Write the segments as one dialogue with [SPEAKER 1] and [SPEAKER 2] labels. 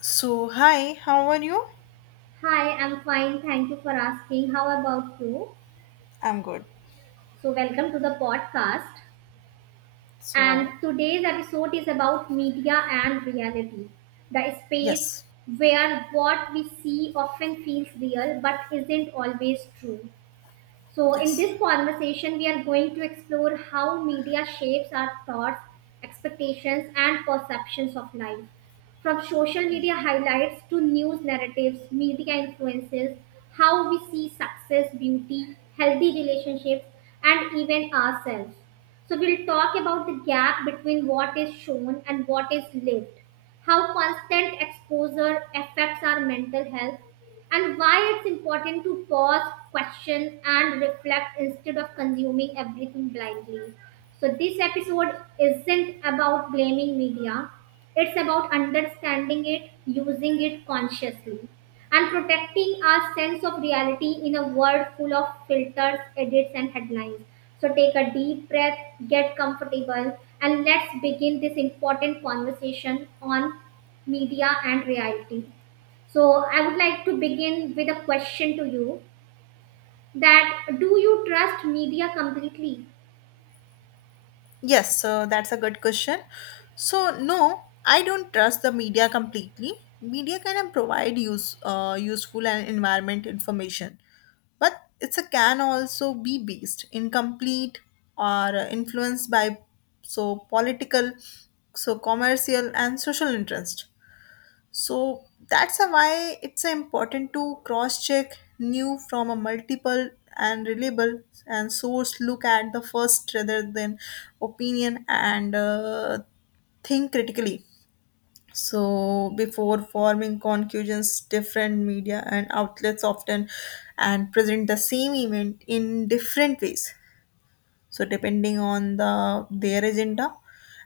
[SPEAKER 1] So, hi, how are you?
[SPEAKER 2] Hi, I'm fine. Thank you for asking. How about you?
[SPEAKER 1] I'm good.
[SPEAKER 2] So, welcome to the podcast. And
[SPEAKER 1] So,
[SPEAKER 2] today's episode is about media and reality, the space
[SPEAKER 1] yes,
[SPEAKER 2] where what we see often feels real but isn't always true. So, in
[SPEAKER 1] yes,
[SPEAKER 2] this conversation, we are going to explore how media shapes our thoughts, expectations, and perceptions of life. From social media highlights to news narratives, media influences how we see success, beauty, healthy relationships, and even ourselves. So, we'll talk about the gap between what is shown and what is lived, how constant exposure affects our mental health, and why it's important to pause, question, and reflect instead of consuming everything blindly. So, this episode isn't about blaming media, it's about understanding it, using it consciously, and protecting our sense of reality in a world full of filters, edits, and headlines. So take a deep breath, get comfortable, and let's begin this important conversation on media and reality. So I would like to begin with a question to you, that do you trust media completely?
[SPEAKER 1] yes, so that's a good question. So, no, I don't trust the media completely. Media can provide useful and environment information, but it's a can also be based incomplete or influenced by so political, so commercial and social interest. So that's a why it's a important to cross check new from a multiple and reliable and source, look at the first rather than opinion, and think critically so before forming conclusions. Different media and outlets often and present the same event in different ways, so depending on the their agenda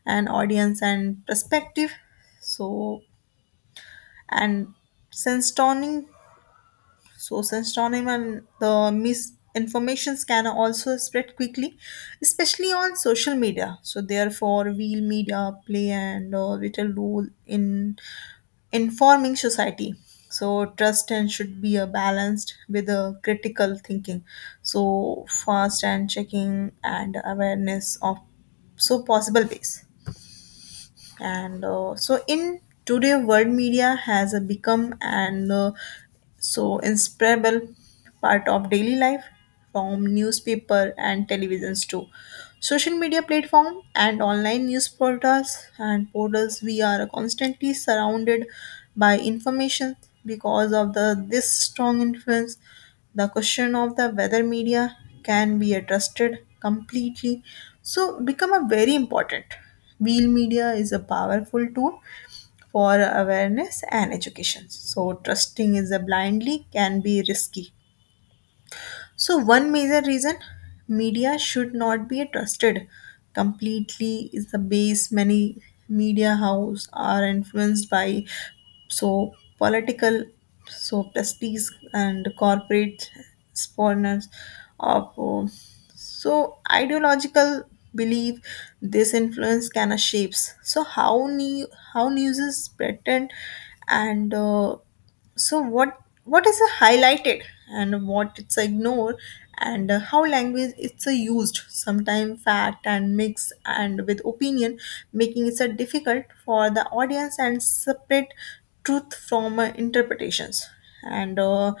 [SPEAKER 1] and audience and perspective, so and censoring so censoring and the misinformation can also spread quickly, especially on social media. So therefore real media play and a vital role in informing society, so trust and should be a balanced with a critical thinking, so fast and checking and awareness of so possible ways. And so in today world, media has become and. So inseparable part of daily life, from newspaper and televisions to social media platform and online news portals. We are constantly surrounded by information. Because of the this strong influence, the question of the whether media can be trusted completely so become a very important wheel. Media is a powerful tool for awareness and education. So, trusting is a blindly can be risky. So, one major reason media should not be trusted completely is the base many media house are influenced by so political, so prestige and corporate spawners of so ideological belief. This influence kind of shapes so how news is threatened, and so what is a highlighted and what it's a ignore, and how language it's a used. Sometimes fact and mix and with opinion, making it so difficult for the audience and separate truth from interpretations. And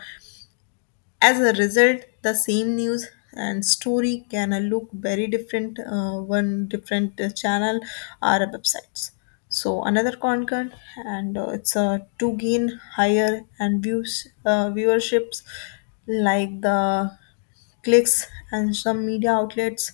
[SPEAKER 1] as a result, the same news and story can look very different one different channel or websites. So another concern, and it's to gain higher and views viewerships like the clicks, and some media outlets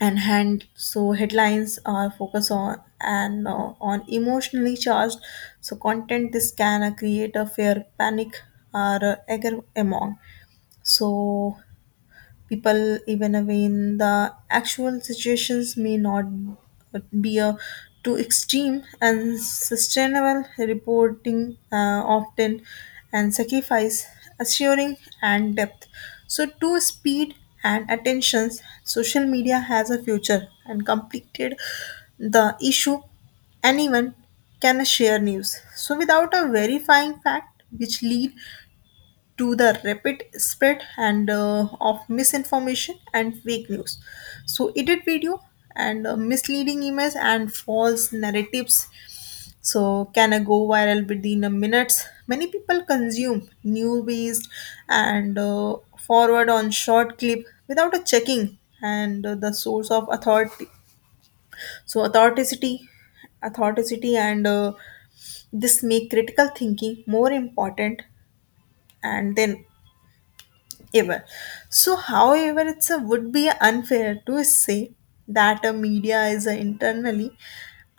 [SPEAKER 1] and hand so headlines are focused on and on emotionally charged so content. This can create a fair panic or anger among so people, even when the actual situations may not be a too extreme. And sustainable reporting often and sacrifice assuring and depth so to speed and attentions. Social media has a future and completed the issue. Anyone can share news so without a verifying fact, which lead to the rapid spread and of misinformation and fake news. So edit video and misleading images and false narratives so can I go viral within a minutes. Many people consume new based and forward on short clip without a checking and the source of authority so authenticity and this make critical thinking more important and then ever. So, however, it's a, would be unfair to say that a media is a internally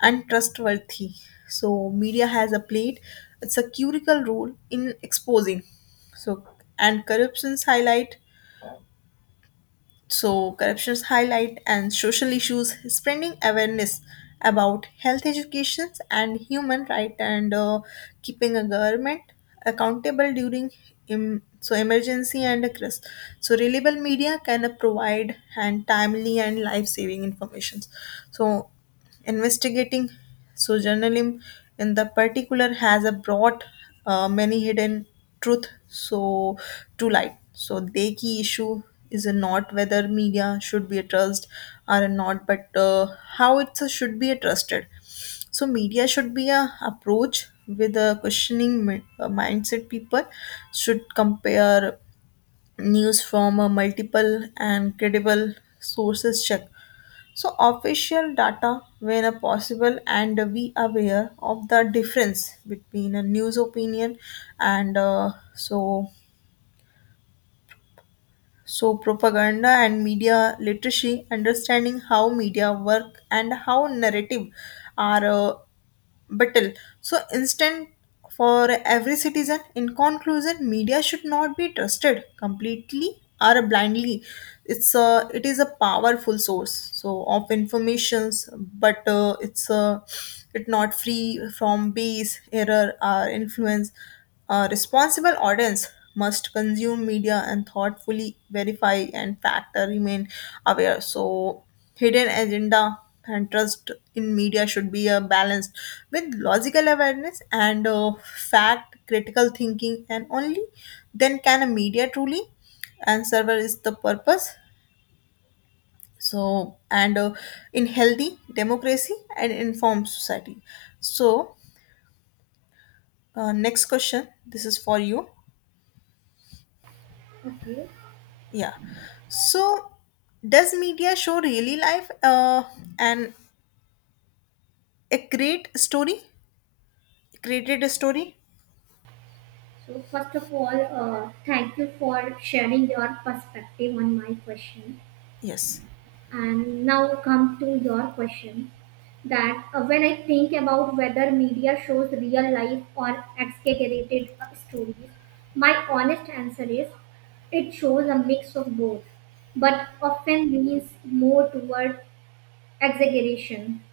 [SPEAKER 1] untrustworthy. So, media has a played it's a critical role in exposing. So, and corruptions highlight and social issues, spreading awareness about health education and human rights, and keeping a government accountable during so emergency and a crisis. So, reliable media can provide and timely and life-saving information. So, investigating Sojournalim in the particular has a brought many hidden truth so to light. So the key issue is not whether media should be a trust or not, but how it should be a trusted. So media should be a approach with a questioning mindset. People should compare news from a multiple and credible sources, check so official data whenever possible, and be aware of the difference between a news opinion and so so propaganda and media literacy, understanding how media work and how narrative are battle. So instant for every citizen. In conclusion, media should not be trusted completely or blindly. It's a it is a powerful source so of informations, but it's a it not free from bias, error or influence. A responsible audience must consume media and thoughtfully verify and factor remain aware. So hidden agenda and trust in media should be balanced with logical awareness and fact critical thinking, and only then can a media truly and server is the purpose so and in healthy democracy and informed society. So next question, this is for you.
[SPEAKER 2] Okay.
[SPEAKER 1] Yeah, so does media show really life and a great story, created a story?
[SPEAKER 2] So first of all, thank you for sharing your perspective on my question.
[SPEAKER 1] Yes.
[SPEAKER 2] And now come to your question, that when I think about whether media shows real life or exaggerated stories, my honest answer is it shows a mix of both, but often leans more toward exaggeration.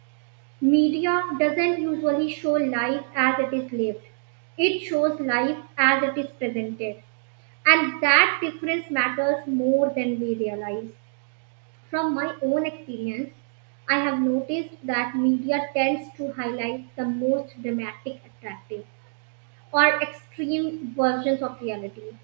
[SPEAKER 2] Media doesn't usually show life as it is lived, it shows life as it is presented, and that difference matters more than we realize. From my own experience, I have noticed that media tends to highlight the most dramatic, attractive, or extreme versions of reality.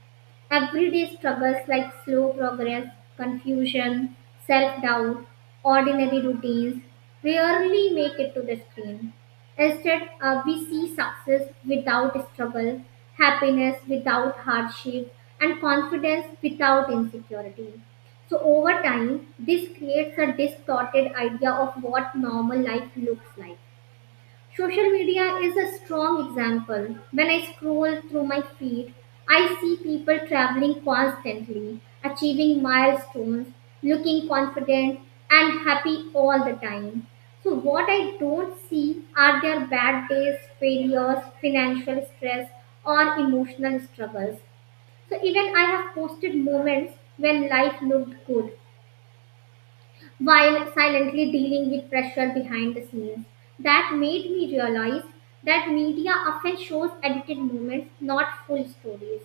[SPEAKER 2] Everyday struggles like slow progress, confusion, self doubt, ordinary routines rarely make it to the screen. Instead, we see success without struggle, happiness without hardship, and confidence without insecurity. So, over time, this creates a distorted idea of what normal life looks like. Social media is a strong example. When I scroll through my feed, I see people traveling constantly, achieving milestones, looking confident and happy all the time. So, what I don't see are their bad days, failures, financial stress, or emotional struggles. So, even I have posted moments when life looked good while silently dealing with pressure behind the scenes. That made me realize that media often shows edited moments, not full stories.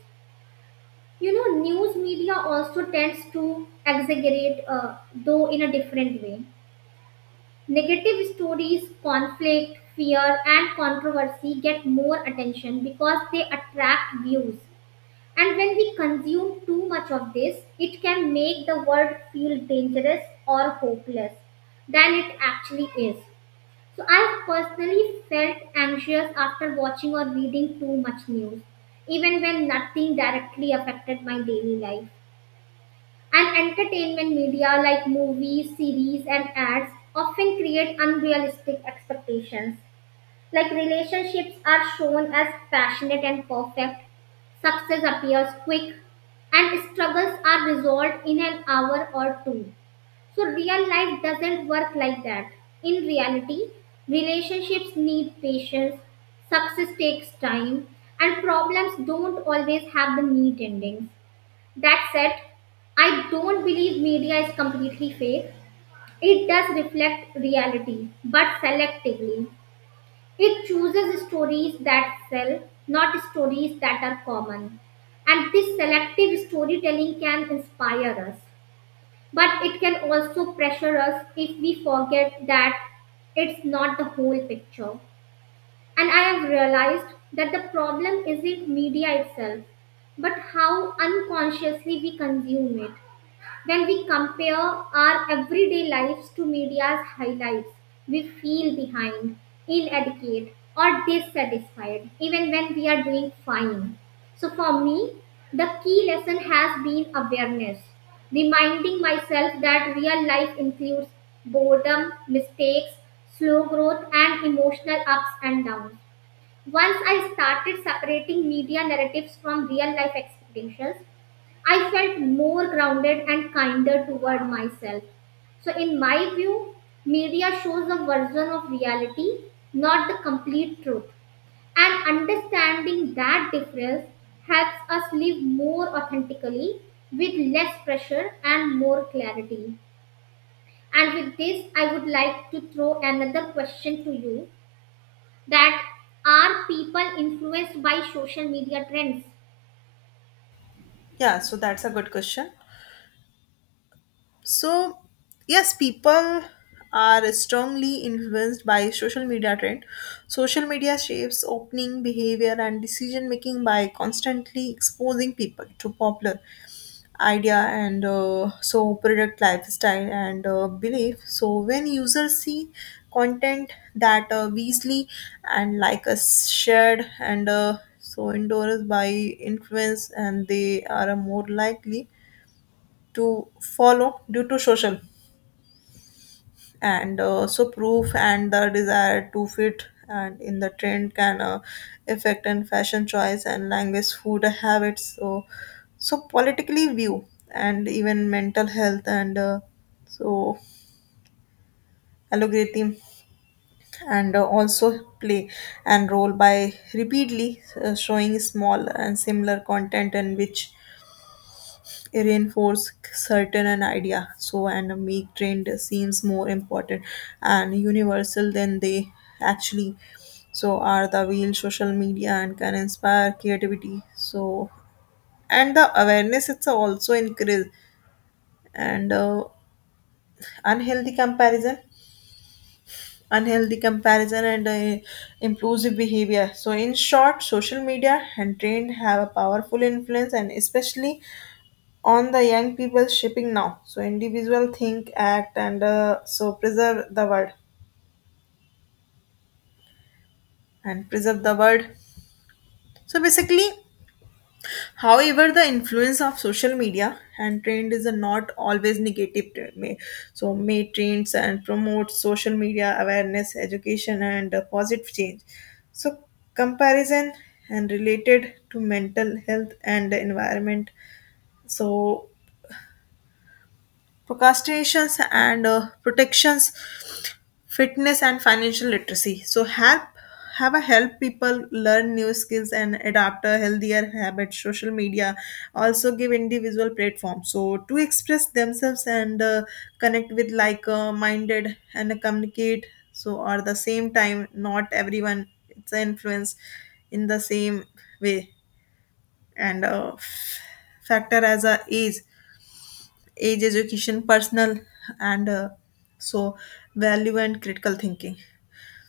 [SPEAKER 2] You know, news media also tends to exaggerate, though in a different way. Negative stories, conflict, fear, and controversy get more attention because they attract views. And when we consume too much of this, it can make the world feel dangerous or hopeless than it actually is. So I have personally felt anxious after watching or reading too much news, even when nothing directly affected my daily life. And entertainment media like movies, series, and ads often create unrealistic expectations, like relationships are shown as passionate and perfect, success appears quick, and struggles are resolved in an hour or two. So, real life doesn't work like that. In reality, relationships need patience, success takes time, and problems don't always have the neat endings. That said, I don't believe media is completely fake. It does reflect reality, but selectively. It chooses stories that sell, not stories that are common. And this selective storytelling can inspire us, but it can also pressure us if we forget that it's not the whole picture. And I have realized that the problem isn't media itself, but how unconsciously we consume it. When we compare our everyday lives to media's highlights, we feel behind, inadequate, or dissatisfied, even when we are doing fine. So, for me, the key lesson has been awareness, reminding myself that real life includes boredom, mistakes, slow growth, and emotional ups and downs. Once I started separating media narratives from real life expectations, I felt more grounded and kinder toward myself. So, in my view, media shows a version of reality, not the complete truth. And understanding that difference helps us live more authentically, with less pressure and more clarity. And with this, I would like to throw another question to you, that are people influenced by social media trends?
[SPEAKER 1] Yeah, so that's a good question. So, yes, people are strongly influenced by social media trend. Social media shapes opening behavior and decision making by constantly exposing people to popular idea and so product lifestyle and belief. So when users see content that easily and like us shared and so endorsed by influence, and they are more likely to follow due to social and so proof. And the desire to fit and in the trend can affect and fashion choice and language food habits, so so politically view and even mental health and so algorithm and also play and role by repeatedly showing small and similar content, and which reinforce certain an idea so and make trend seems more important and universal than they actually so are the wheel. Social media and can inspire creativity so and the awareness, it's also increase and unhealthy comparison unhealthy comparison and impulsive behavior. So in short, social media and trend have a powerful influence, and especially on the young people shipping now. So individual think, act, and so preserve the world. So basically, however, the influence of social media and trend is a not always negative. So may trends and promote social media awareness, education, and positive change. So comparison and related to mental health and environment, so procrastinations and protections, fitness and financial literacy so help, have a help people learn new skills and adapt a healthier habits. Social media also give individual platform so to express themselves, and connect with like minded and communicate. So at the same time, not everyone it's influenced in the same way, and factor as a age education personal and so value and critical thinking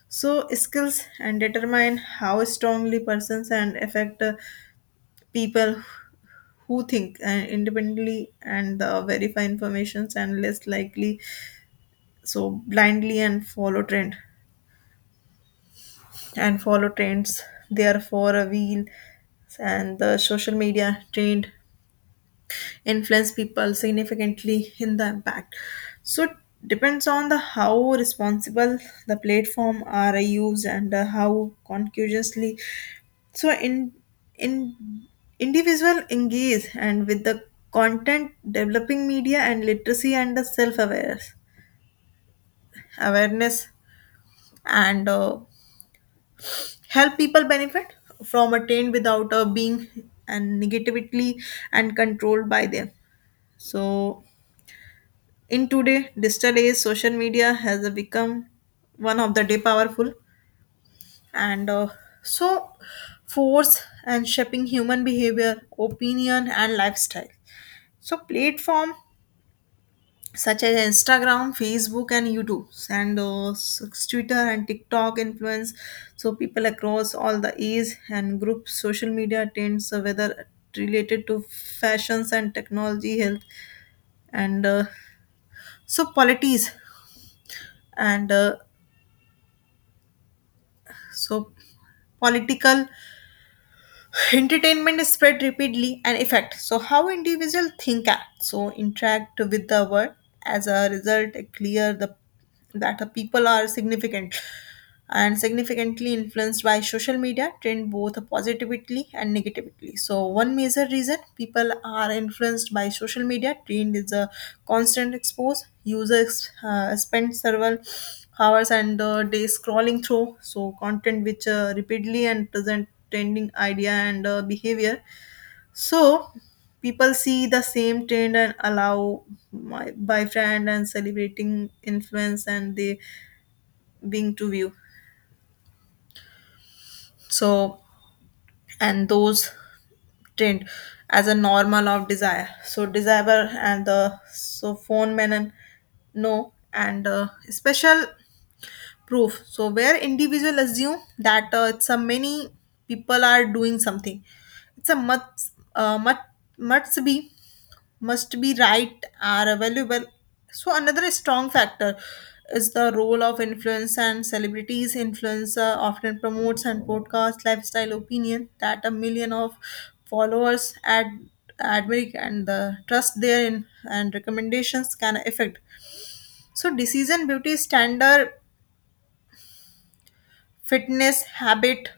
[SPEAKER 1] so skills and determine how strongly persons and affect people who think independently, and verify informations and less likely so blindly and follow trends. Therefore, a wheel and the social media trend influence people significantly in the impact so depends on the how responsible the platform are used, and how conscientiously so in individual engage and with the content, developing media and literacy and the self awareness and help people benefit from attained without being and negatively and controlled by them. So in today digital age, social media has become one of the day powerful and so force and shaping human behavior opinion and lifestyle. So platform such as Instagram, Facebook, and YouTube, and Twitter and TikTok influence. So people across all the age and group social media trends, whether related to fashions and technology, health, and so polities and so political entertainment is spread rapidly and effect so how individual think act so interact with the world. As a result, a clear the that the people are significantly influenced by social media trend, both positively and negatively. So one major reason people are influenced by social media trend is a constant expose. Users spend several hours and days scrolling through so content which repeatedly and present trending idea and behavior. So people see the same trend and allow my by friend and celebrating influence, and they being to view so and those trend as a normal of desire so desire and the so phone men and no and special proof so where individual assume that it's a many people are doing something, it's a must be must be right are available. So another strong factor is the role of influence and celebrities. Influencer often promotes and broadcasts lifestyle opinion that a million of followers ad admire and the trust therein and recommendations can affect. So decision beauty standard fitness habit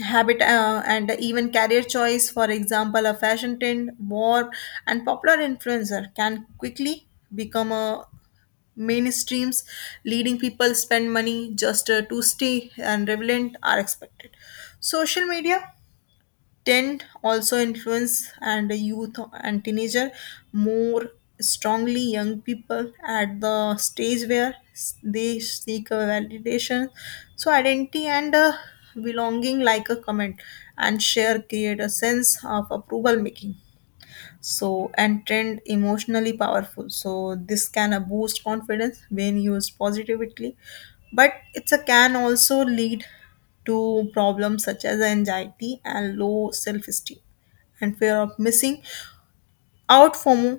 [SPEAKER 1] habit and even career choice, for example a fashion trend war and popular influencer can quickly become a mainstreams leading people spend money just to stay and relevant are expected. Social media tend also influence and youth and teenager more strongly young people at the stage where they seek a validation so identity and belonging like a comment and share create a sense of approval making so and trend emotionally powerful so this can boost confidence when used positively, but it's a can also lead to problems such as anxiety and low self-esteem and fear of missing out fomo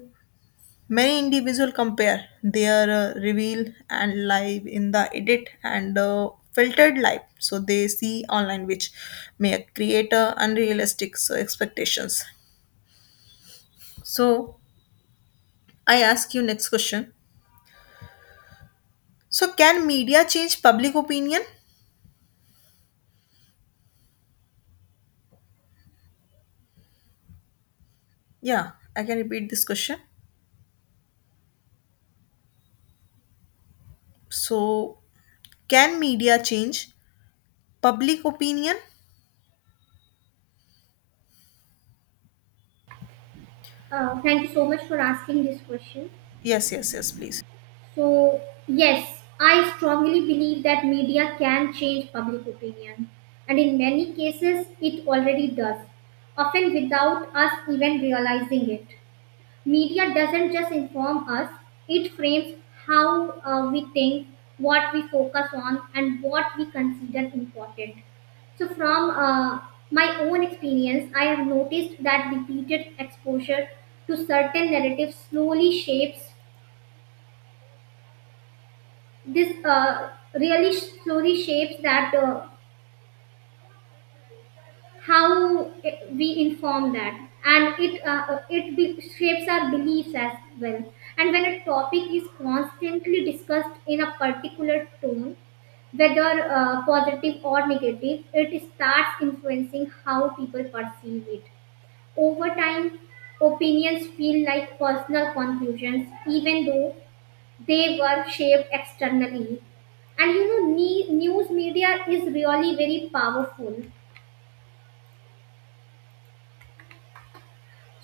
[SPEAKER 1] many individuals compare their reveal and live in the edit and filtered life so they see online which may create unrealistic so expectations so I ask you next question. So, can media change public opinion? Yeah, I can repeat this question. So, can media change public opinion?
[SPEAKER 2] Thank you so much for asking this question.
[SPEAKER 1] Yes, yes, yes, please.
[SPEAKER 2] So, yes, I strongly believe that media can change public opinion, and in many cases, it already does, often without us even realizing it. Media doesn't just inform us, it frames how we think, what we focus on, and what we consider important. So, from my own experience, I have noticed that repeated exposure to certain narratives slowly shapes this really slowly shapes that how it- we inform that, and it shapes our beliefs as well. And when a topic is constantly discussed in a particular tone, whether positive or negative, it starts influencing how people perceive it. Over time, opinions feel like personal conclusions even though they were shaped externally. And you know, news media is really very powerful.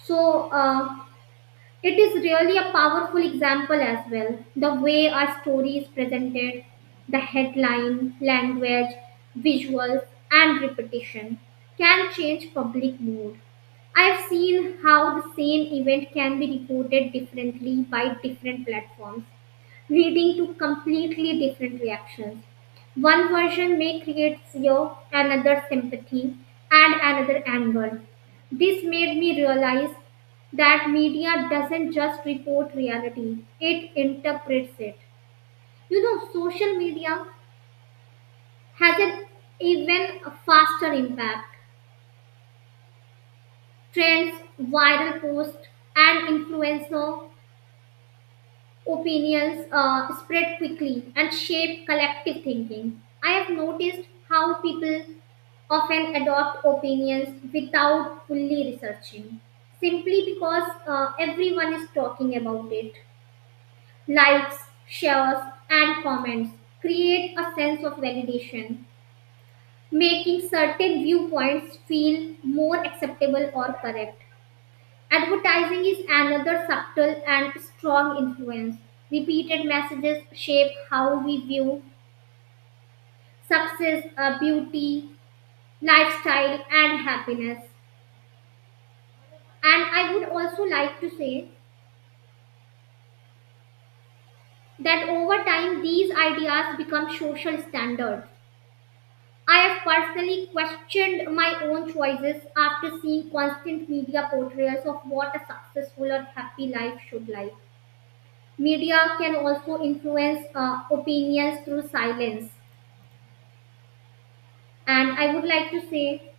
[SPEAKER 2] So it is really a powerful example as well. The way our story is presented, the headline language, visuals, and repetition can change public mood. I've seen how the same event can be reported differently by different platforms, leading to completely different reactions. One version may create fear, another sympathy, and another anger. This made me realize that media doesn't just report reality, it interprets it. You know, social media has an even faster impact. Trends, viral posts, and influencer opinions spread quickly and shape collective thinking. I have noticed how people often adopt opinions without fully researching, simply because everyone is talking about it. Likes, shares, and comments create a sense of validation, making certain viewpoints feel more acceptable or correct. Advertising is another subtle and strong influence. Repeated messages shape how we view success, beauty, lifestyle, and happiness. And I would also like to say that over time, these ideas become social standards. I have personally questioned my own choices after seeing constant media portrayals of what a successful or happy life should like. Media can also influence opinions through silence. And I would like to say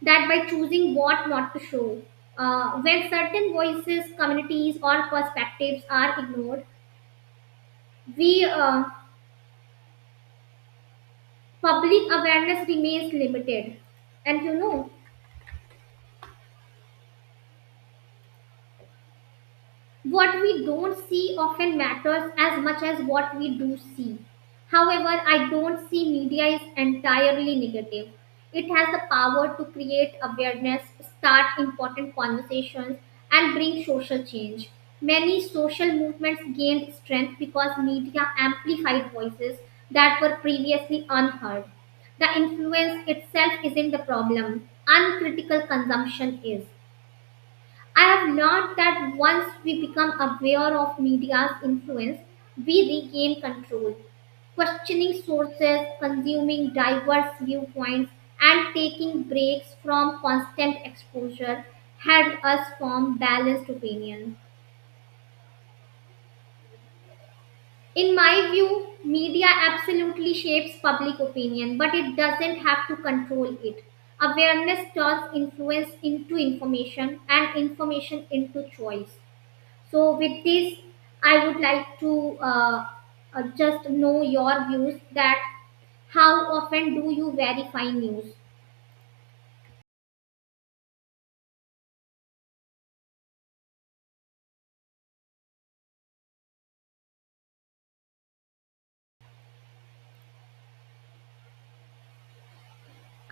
[SPEAKER 2] that by choosing what not to show, when certain voices, communities, or perspectives are ignored, we public awareness remains limited. And you know, what we don't see often matters as much as what we do see. However, I don't see media is entirely negative. It has the power to create awareness, start important conversations, and bring social change. Many social movements gained strength because media amplified voices that were previously unheard. The influence itself isn't the problem, uncritical consumption is. I have learned that once we become aware of media's influence, we regain control. Questioning sources, consuming diverse viewpoints, and taking breaks from constant exposure help us form balanced opinions. In my view, media absolutely shapes public opinion, but it doesn't have to control it. Awareness turns influence into information, and information into choice. So, with this, I would like to just know your views, that how often do you verify news?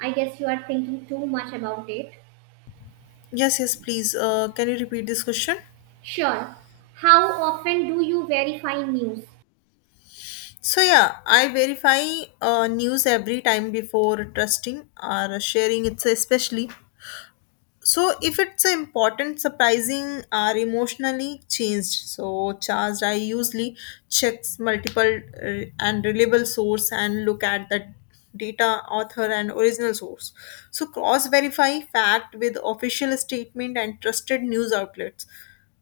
[SPEAKER 2] I guess you are thinking too much about it.
[SPEAKER 1] Yes, yes, please. Can you repeat this question?
[SPEAKER 2] Sure. How often do you verify news?
[SPEAKER 1] So, yeah, I verify news every time before trusting or sharing it, especially so if it's a important surprising or emotionally changed so charged I usually checks multiple and reliable source and look at the data author and original source so cross verify fact with official statement and trusted news outlets.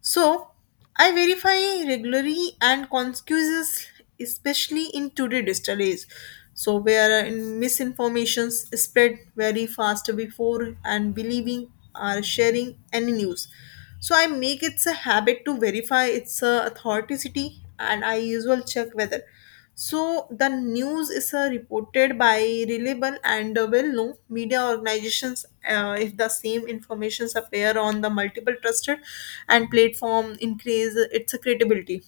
[SPEAKER 1] So I verify regularly and conscious, especially in today's digital age. So where in misinformations spread very fast before and believing or sharing any news. So I make it a habit to verify its authenticity and I usually check whether so the news is reported by reliable and well-known media organizations. If the same informations appear on the multiple trusted and platform, increase its credibility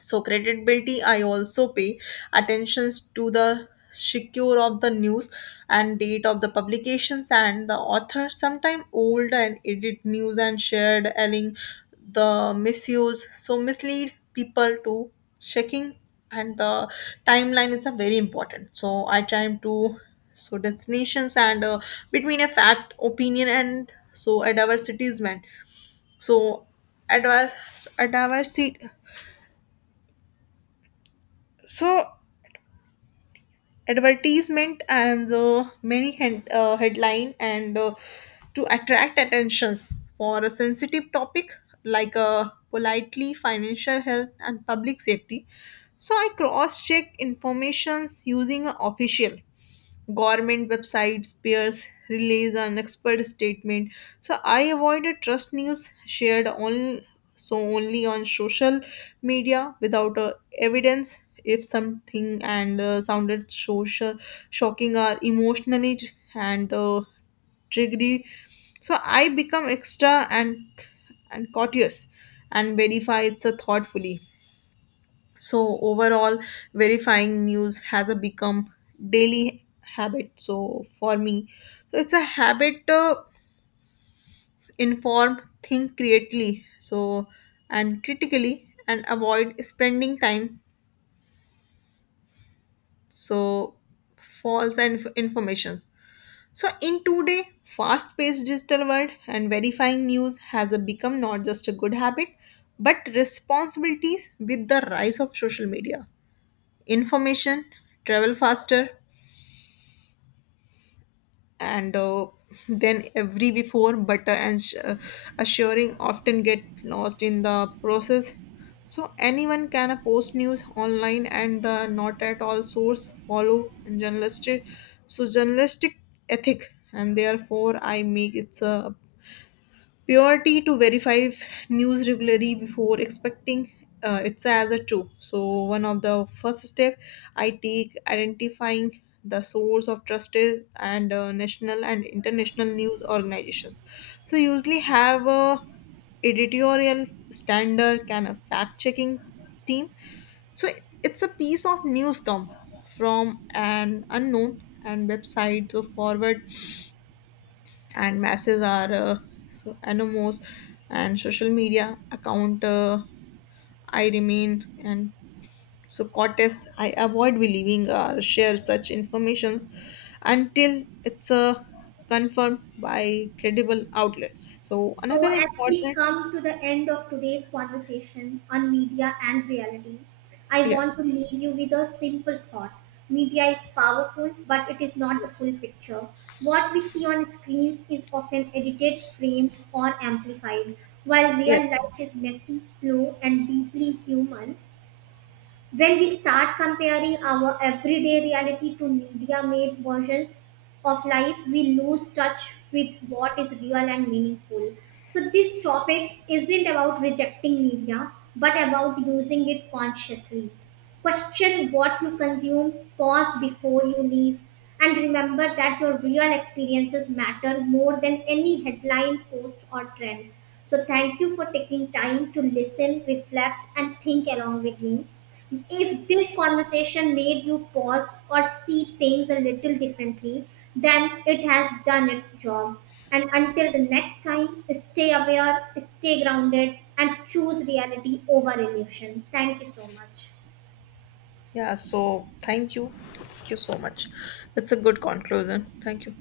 [SPEAKER 1] so credibility, I also pay attentions to the secure of the news and date of the publications and the author. Sometimes old and edit news and shared, allowing the misuse, so mislead people to checking and the timeline is a very important. So I try to so destinations and between a fact, opinion and so a diversity is meant. So advice, a diversity. So advertisement and headline and to attract attentions for a sensitive topic like politely financial health and public safety so I cross check informations using a official government websites, peers, release an expert statement. So I avoided trust news shared on so only on social media without evidence. If something and sounded social, shocking or emotionally and triggery, so I become extra and courteous and verify it so thoughtfully so overall verifying news has a become daily habit so for me so it's a habit to inform think creatively so and critically and avoid spending time so false and informations so in today fast paced digital world and verifying news has a become not just a good habit but responsibilities with the rise of social media information travel faster and then every before butter and assuring often get lost in the process so anyone can post news online and the not at all source follow and journalistic so journalistic ethic and therefore I make it's a purity to verify news regularly before expecting it's as a true so one of the first step I take identifying the source of trust is and national and international news organizations so usually have a editorial standard can a fact checking team so it's a piece of news come from an unknown and website so forward and masses are so anonymous and social media account I remain and so cortes I avoid believing or share such informations until it's confirmed by credible outlets so
[SPEAKER 2] So,
[SPEAKER 1] another
[SPEAKER 2] as we
[SPEAKER 1] important.
[SPEAKER 2] come to the end of today's conversation on media and reality, I
[SPEAKER 1] Yes,
[SPEAKER 2] want to leave you with a simple thought. Media is powerful, but it is not the
[SPEAKER 1] yes,
[SPEAKER 2] full picture. What we see on screens is often edited, framed, or amplified. While
[SPEAKER 1] yes.
[SPEAKER 2] real life is messy, slow, and deeply human, when we start comparing our everyday reality to media made versions of life, we lose touch with what is real and meaningful. So, this topic isn't about rejecting media, but about using it consciously. Question what you consume, pause before you leave, and remember that your real experiences matter more than any headline, post, or trend. So, thank you for taking time to listen, reflect, and think along with me. If this conversation made you pause or see things a little differently, then it has done its job. And until the next time, stay aware, stay grounded, and choose reality over illusion. Thank you so much.
[SPEAKER 1] Yeah, so thank you, thank you so much. It's a good conclusion, thank you.